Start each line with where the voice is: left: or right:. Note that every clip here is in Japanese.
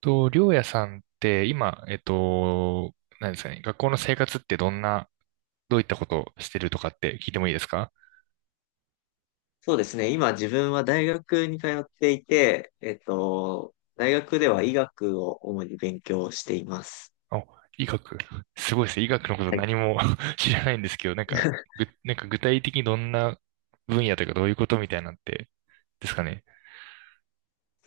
right: と、りょうやさんって今、何ですかね、学校の生活ってどんな、どういったことをしてるとかって聞いてもいいですか？
left: そうですね。今自分は大学に通っていて、大学では医学を主に勉強しています。
right: あ、医学。すごいですね。医学のこと
left: はい。
right: 何も 知らないんですけど、なんか、なんか具体的にどんな分野というかどういうことみたいなのって、ですかね。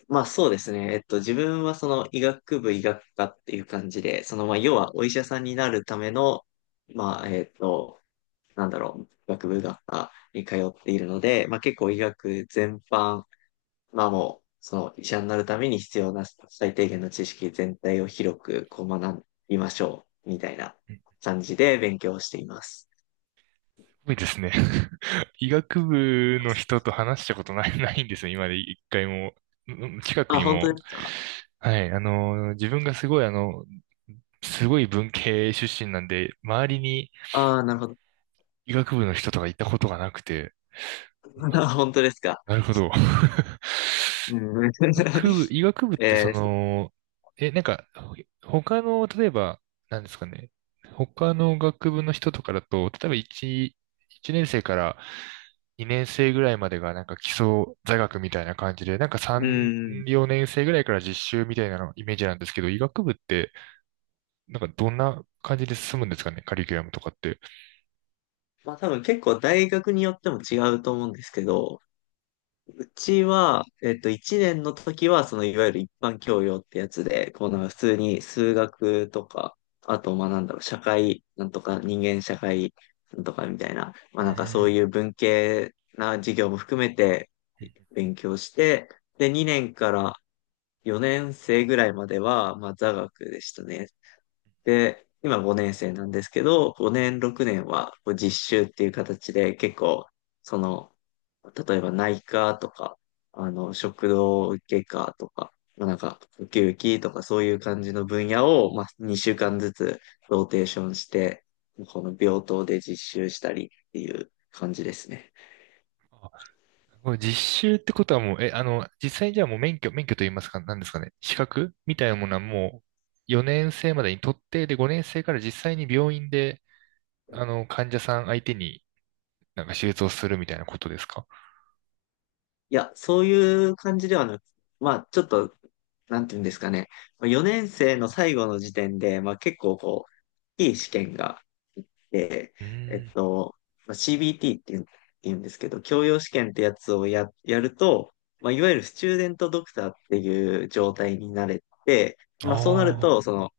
left: まあそうですね。自分はその医学部医学科っていう感じで、そのまあ要はお医者さんになるための、まあえっと、医学部医学科に通っているので、まあ結構医学全般、まあもう、その医者になるために必要な最低限の知識全体を広くこう学びましょう、みたいな
right: うん、す
left: 感じで勉強をしています。
right: ごいですね。医学部の人と話したことない、ないんですよ、今まで一回も。うん、近く
left: あ、
right: に
left: 本当
right: も。
left: ですか？
right: はい、自分がすごい文系出身なんで、周りに
left: ああ、なるほど。
right: 医学部の人とかいたことがなくて、
left: 本当ですか。
right: なるほど。
left: うん。
right: 医学部って
left: えー、
right: なんか、他の、例えば、なんですかね、他の学部の人とかだと、例えば1、一年生から2年生ぐらいまでがなんか基礎座学みたいな感じで、なんか3、
left: うん。
right: 4年生ぐらいから実習みたいなのイメージなんですけど、医学部って、なんかどんな感じで進むんですかね、カリキュラムとかって。
left: まあ多分結構大学によっても違うと思うんですけど、ちは、えっと、1年の時は、その、いわゆる一般教養ってやつで、こう、なんか普通に数学とか、あと、まあ、なんだろう、社会、なんとか、人間社会、なんとかみたいな、ま
right: う
left: あ、なんか
right: ー
left: そう
right: ん。
left: いう文系な授業も含めて勉強して、で、2年から4年生ぐらいまでは、まあ、座学でしたね。で、今5年生なんですけど、5年、6年はこう実習っていう形で結構、その、例えば内科とか、食道外科とか、まあなんか、呼吸器とかそういう感じの分野を、まあ、2週間ずつローテーションして、この病棟で実習したりっていう感じですね。
right: これ実習ってことはもう、え、あの、実際にじゃあもう免許と言いますか、何ですかね、資格みたいなものはもう4年生までに取って、で、5年生から実際に病院で、患者さん相手になんか手術をするみたいなことですか？
left: いや、そういう感じではなく、まあ、ちょっと、なんていうんですかね。4年生の最後の時点で、まあ結構こう、いい試験がで
right: うー
left: えっ
right: ん。
left: と、まあ、CBT って言うんですけど、教養試験ってやつをやると、まあ、いわゆるスチューデントドクターっていう状態になれて、
right: あ
left: まあ、そうなると、その、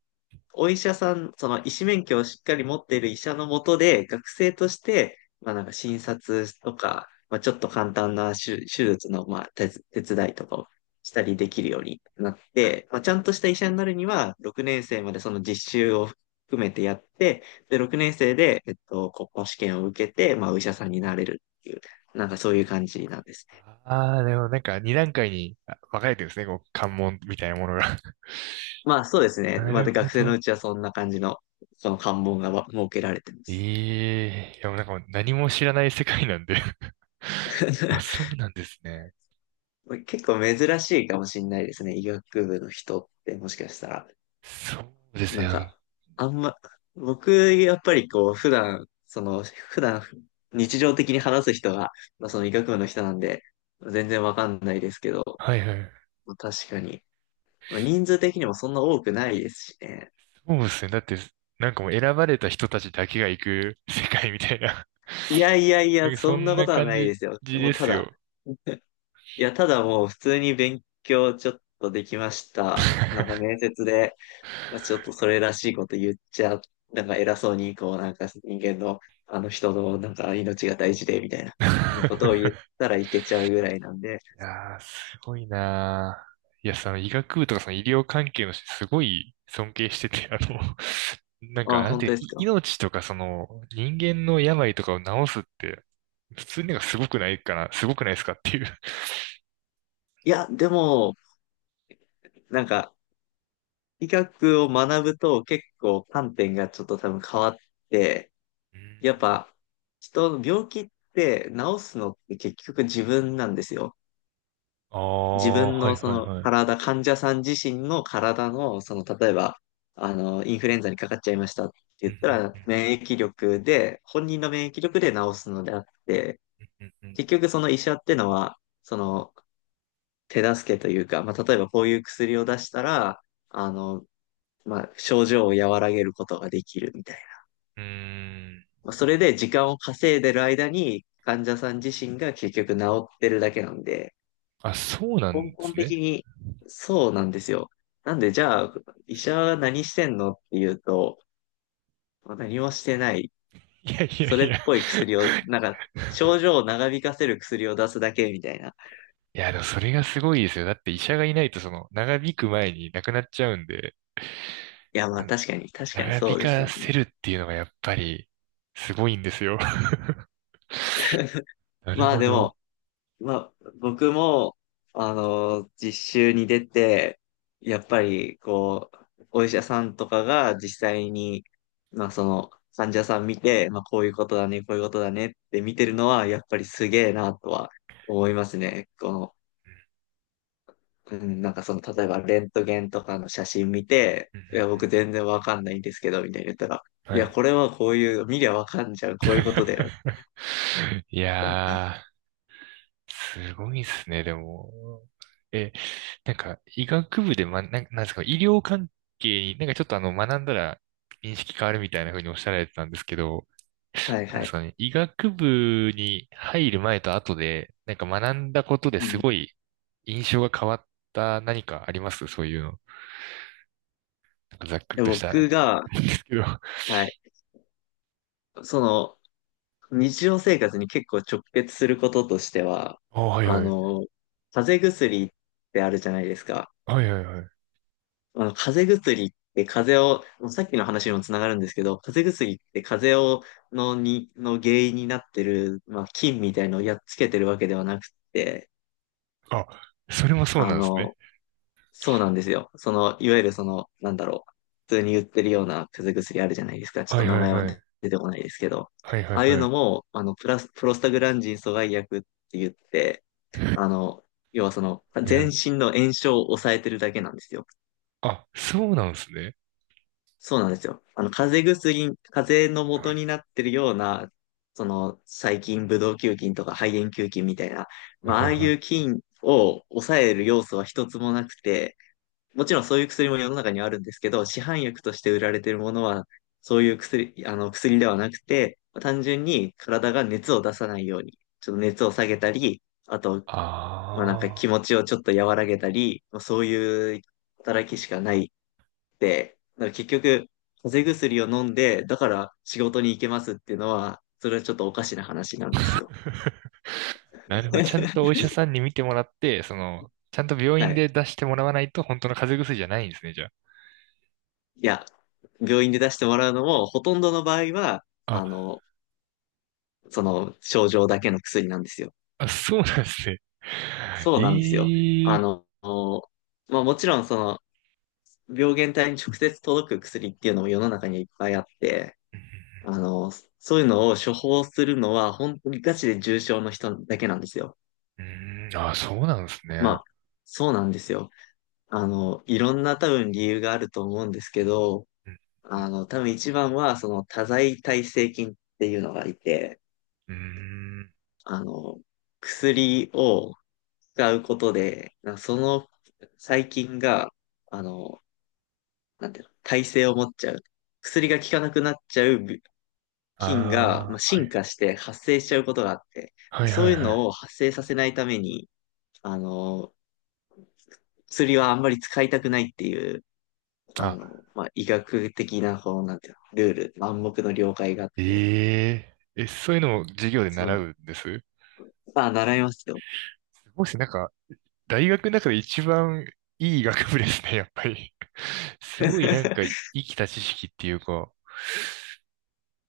left: お医者さん、その医師免許をしっかり持っている医者のもとで、学生として、まあなんか診察とか、まあちょっと簡単な手術の、まあ手伝いとかをしたりできるようになって、まあちゃんとした医者になるには、6年生までその実習を含めてやって、で、6年生で、国家試験を受けて、まあお医者さんになれるっていう、なんかそういう感じなんですね。
right: あ。ああ、でもなんか2段階に分かれてるんですね、こう、関門みたいなものが。
left: まあそうですね。
right: な
left: ま
right: る
left: た
right: ほ
left: 学生のう
right: ど。
left: ちはそんな感じの、その関門が設けられてます。
right: ええ、いや、もうなんかもう何も知らない世界なんで、 あ、そうなんですね。
left: まあ結構珍しいかもしれないですね。医学部の人ってもしかしたら。
right: そうです
left: な
right: ね。
left: んか、あんま、僕、やっぱりこう、普段、日常的に話す人が、まあ、その医学部の人なんで、全然わかんないですけど、
right: はいはい。
left: まあ確かに。まあ人数的にもそんな多くないですしね。
right: そうですね。だって、なんかもう選ばれた人たちだけが行く 世界みたいな。
left: いやいやい
right: な
left: や、
right: んかそ
left: そん
right: ん
left: なこ
right: な
left: とは
right: 感
left: ない
right: じ
left: ですよ。も
right: で
left: うた
right: す
left: だ、
right: よ。
left: いや、ただもう普通に勉強ちょっとできました。なんか面 接でまあ、ちょっとそれらしいこと言っちゃ、なんか偉そうに、こう、なんか人間の、あの人の、なんか命が大事で、みたいなこ
right: い
left: とを言ったらいけちゃうぐらいなんで、
right: やー、すごいなー。いや、その医学部とかその医療関係の人、すごい尊敬してて、なんか、
left: あ、
right: なん
left: 本当
right: て、
left: です
right: い
left: か。
right: 命とかその人間の病とかを治すって、普通になんかすごくないかな、すごくないですかっていう。
left: いや、でも、なんか、医学を学ぶと結構観点がちょっと多分変わって、
right: うー
left: やっ
right: ん、
left: ぱ、人の病気って治すのって結局自分なんですよ。
right: あ
left: 自
right: あ、
left: 分
right: はい
left: のそ
right: はい
left: の
right: はい。
left: 体、患者さん自身の体の、その例えば、インフルエンザにかかっちゃいましたって
right: う
left: 言
right: ん
left: ったら、
right: うんう
left: 免疫力で、本人の免疫力で治すのであって、
right: んうんうん。
left: 結局その医者ってのは、その手助けというか、まあ、例えばこういう薬を出したら、あの、まあ、症状を和らげることができるみたいな。
right: うーん、
left: まあそれで時間を稼いでる間に、患者さん自身が結局治ってるだけなんで、
right: あ、そうな
left: 根
right: んで
left: 本
right: す
left: 的
right: ね。
left: にそうなんですよ。なんで、じゃあ、医者は何してんのっていうと、まあ何もしてない。
right: いやいや
left: それ
right: い
left: っ
right: や。
left: ぽい薬を、なんか、症状を長引かせる薬を出すだけみたいな。
right: いや、でもそれがすごいですよ。だって医者がいないとその長引く前に亡くなっちゃうんで、
left: いや、まあ
right: な
left: 確かに、確かに
right: 長引
left: そうです
right: か
left: よ
right: せ
left: ね。
right: るっていうのがやっぱりすごいんですよ。なる
left: まあ
right: ほ
left: で
right: ど。
left: も、まあ、僕も、実習に出て、やっぱり、こう、お医者さんとかが実際に、まあ、その、患者さん見て、まあ、こういうことだね、こういうことだねって見てるのは、やっぱりすげえなとは思いますね。この、うん、なんかその、例えば、レントゲンとかの写真見て、
right: うんう
left: いや、
right: んう
left: 僕全然わかんないんですけど、みたいに言ったら、
right: ん、
left: い
right: は
left: や、
right: い。
left: これはこういう、見りゃわかんじゃん、こういうことだよ。
right: いやー、すごいですね、でも。え、なんか、医学部で、なんですか、医療関係に、なんかちょっと学んだら認識変わるみたいな風におっしゃられてたんですけど、
left: はい
right: なん
left: は
right: です
left: い。
right: かね、医学部に入る前と後で、なんか学んだことで
left: う
right: す
left: ん。
right: ごい印象が変わった何かありますそういうの？なんかざっくり
left: で
right: としたな
left: 僕が、
right: んですけど。
left: はい。その、日常生活に結構直結することとしては、
right: あ、はい
left: あ
right: はい。
left: の、風邪薬ってあるじゃないですか。
right: はいはいはい。
left: 風邪薬って風邪を、もうさっきの話にもつながるんですけど、風邪薬って風邪を、の原因になってる、まあ、菌みたいのをやっつけてるわけではなくって、
right: あ、それもそう
left: あ
right: なんですね。
left: の、そうなんですよ。その、いわゆるなんだろう。普通に売ってるような風邪薬あるじゃないですか。ちょっ
right: は
left: と
right: い
left: 名
right: はい
left: 前は
right: は
left: 出
right: い。
left: 出てこないですけど。
right: はいはい
left: ああいう
right: は
left: の
right: い。
left: も、プロスタグランジン阻害薬って言って、あの、要はその、
right: はいは
left: 全
right: い。
left: 身の炎症を抑えてるだけなんですよ。
right: あ、そうなんですね。
left: そうなんですよ。風邪の元になってるような、その、細菌、ブドウ球菌とか肺炎球菌みたいな、
right: はい
left: まあ、あ
right: はい
left: あい
right: はい。
left: う菌を抑える要素は一つもなくて、もちろんそういう薬も世の中にはあるんですけど、市販薬として売られてるものは、そういう薬、あの薬ではなくて、単純に体が熱を出さないように、ちょっと熱を下げたり、あと、まあなんか気
right: あ
left: 持
right: あ。
left: ちをちょっと和らげたり、まあそういう働きしかないって、だから結局、風邪薬を飲んで、だから仕事に行けますっていうのは、それはちょっとおかしな話なんですよ。
right: なるほど。ちゃんとお 医者さんに診てもらって、ちゃんと病
left: は
right: 院
left: い。
right: で出してもらわないと本当の風邪薬じゃないんですね、じゃ
left: いや、病院で出してもらうのも、ほとんどの場合は、
right: あ。
left: あの、その症状だけの薬なんですよ。
right: あ、そうなんですね。
left: そうなんですよ。
right: い
left: あ
right: い。
left: の、まあもちろんその病原体に直接届く薬っていうのも世の中にいっぱいあって、あの、そういうのを処方するのは本当にガチで重症の人だけなんですよ。
right: うん、あ、そうなんです
left: ま
right: ね。
left: あ、そうなんですよ。いろんな多分理由があると思うんですけど、
right: うんう
left: 多分一番はその多剤耐性菌っていうのがいて、
right: んうん、
left: あの、薬を使うことで、その細菌が、あの、なんていうの、耐性を持っちゃう。薬が効かなくなっちゃう菌が、まあ、
right: あ、は
left: 進
right: い。
left: 化して発生しちゃうことがあって、
right: はい
left: そ
right: は
left: う
right: い
left: いう
right: はい。
left: のを発生させないために、あの、薬はあんまり使いたくないっていう、
right: あ、
left: まあ、医学的な、こう、なんていうの、ルール、暗黙の了解があっ
right: え
left: て、
right: ええ、そういうのを授業で
left: そう
right: 習
left: なん、
right: うんです。
left: あ、習いますよ。
right: もしなんか、大学の中で一番いい学部ですね、やっぱり。すごいなんか、生きた知識っていうか。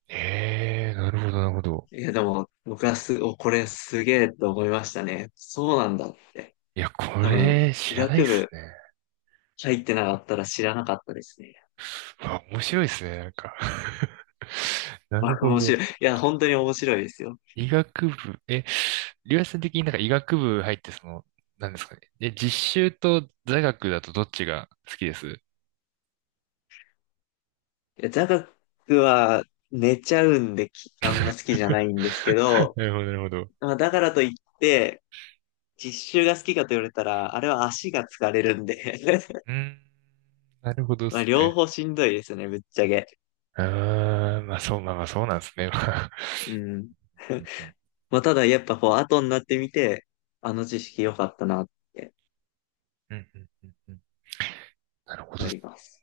right: ええ、なるほど、なるほど。
left: いや、でも、僕はす、お、これすげえと思いましたね。そうなんだって。
right: いや、こ
left: 多分、
right: れ、
left: 医
right: 知らないっ
left: 学
right: す
left: 部
right: ね。
left: 入ってなかったら知らなかったですね。
right: うわ、面白いっすね、なんか。な
left: ま
right: る
left: あ、
right: ほ
left: 面
right: ど。
left: 白い。いや、本当に面白いですよ。
right: 医学部、りゅうやさん的になんか医学部入ってなんですかね。実習と座学だとどっちが好きです？
left: いや、座学は寝ちゃうんで、あんま好きじゃな いんですけど、
right: なるほど、なるほど。う
left: まあ、だからといって、実習が好きかと言われたら、あれは足が疲れるんで
right: ーん、なるほどで
left: まあ、
right: す
left: 両
right: ね。
left: 方しんどいですね、ぶっちゃけ。
right: あー、まあそう、まあまあそうなんですね。まあ。
left: うん。
right: う ん
left: まあ、ただ、やっぱこう、後になってみて、あの知識良かったなって
right: うんうんうんうんうん。なるほど
left: な
right: っす。
left: ります。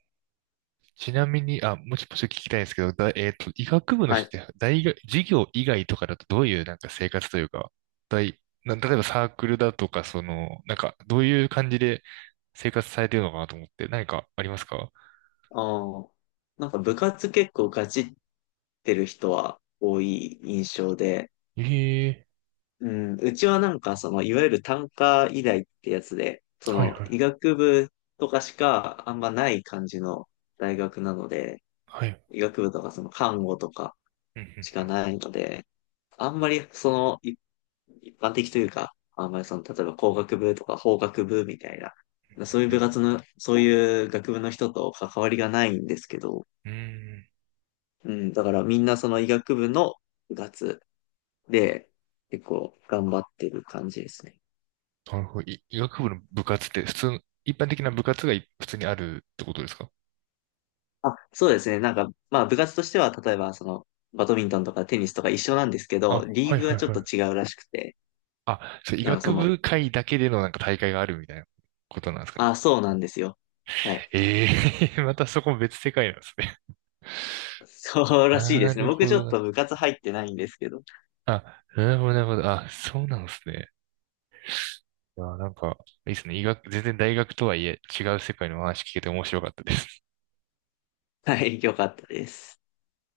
right: ちなみに、あ、もうちょっと聞きたいんですけど、だ、えっと、医学部の
left: はい。
right: 人って大学、授業以外とかだとどういうなんか生活というか、大、例えばサークルだとか、なんか、どういう感じで、生活されてるのかなと思って、何かありますか？
left: ああ。なんか部活結構ガチってる人は多い印象で、
right: ええ、
left: うん、うちはなんかその、いわゆる単科医大ってやつで、そ
right: はい
left: の、
right: はい。
left: 医学部とかしかあんまない感じの大学なので、
right: はい。
left: 医学部とかその看護とか
right: うんう
left: しか
right: ん
left: ないので、あんまりその、一般的というか、あんまりその、例えば工学部とか法学部みたいな、そういう
right: う
left: 部
right: ん
left: 活の、そういう学部の人と関わりがないんですけど、
right: うん。うーん。
left: うん、だからみんなその医学部の部活で結構頑張ってる感じですね。
right: なるほど。医学部の部活って普通の、一般的な部活が普通にあるってことですか？
left: あ、そうですね。なんか、まあ部活としては例えばそのバドミントンとかテニスとか一緒なんですけど、
right: あ、
left: リ
right: は
left: ー
right: い
left: グ
right: は
left: は
right: い
left: ちょっ
right: は
left: と
right: い。
left: 違うらしくて、
right: あ、そう、医
left: なんか
right: 学
left: その、
right: 部会だけでのなんか大会があるみたいなことなんですかね？
left: あ、そうなんですよ。はい。
right: ええ またそこも別世界なんですね。
left: そ うらしいで
right: な
left: すね。
right: る
left: 僕
right: ほ
left: ちょ
right: ど
left: っ
right: な。
left: と部活入ってないんですけど。
right: あ、なるほどなるほど。あ、そうなんですね。あ、なんか、いいですね。医学、全然大学とはいえ違う世界の話聞けて面白かったです。
left: はい、よかったです。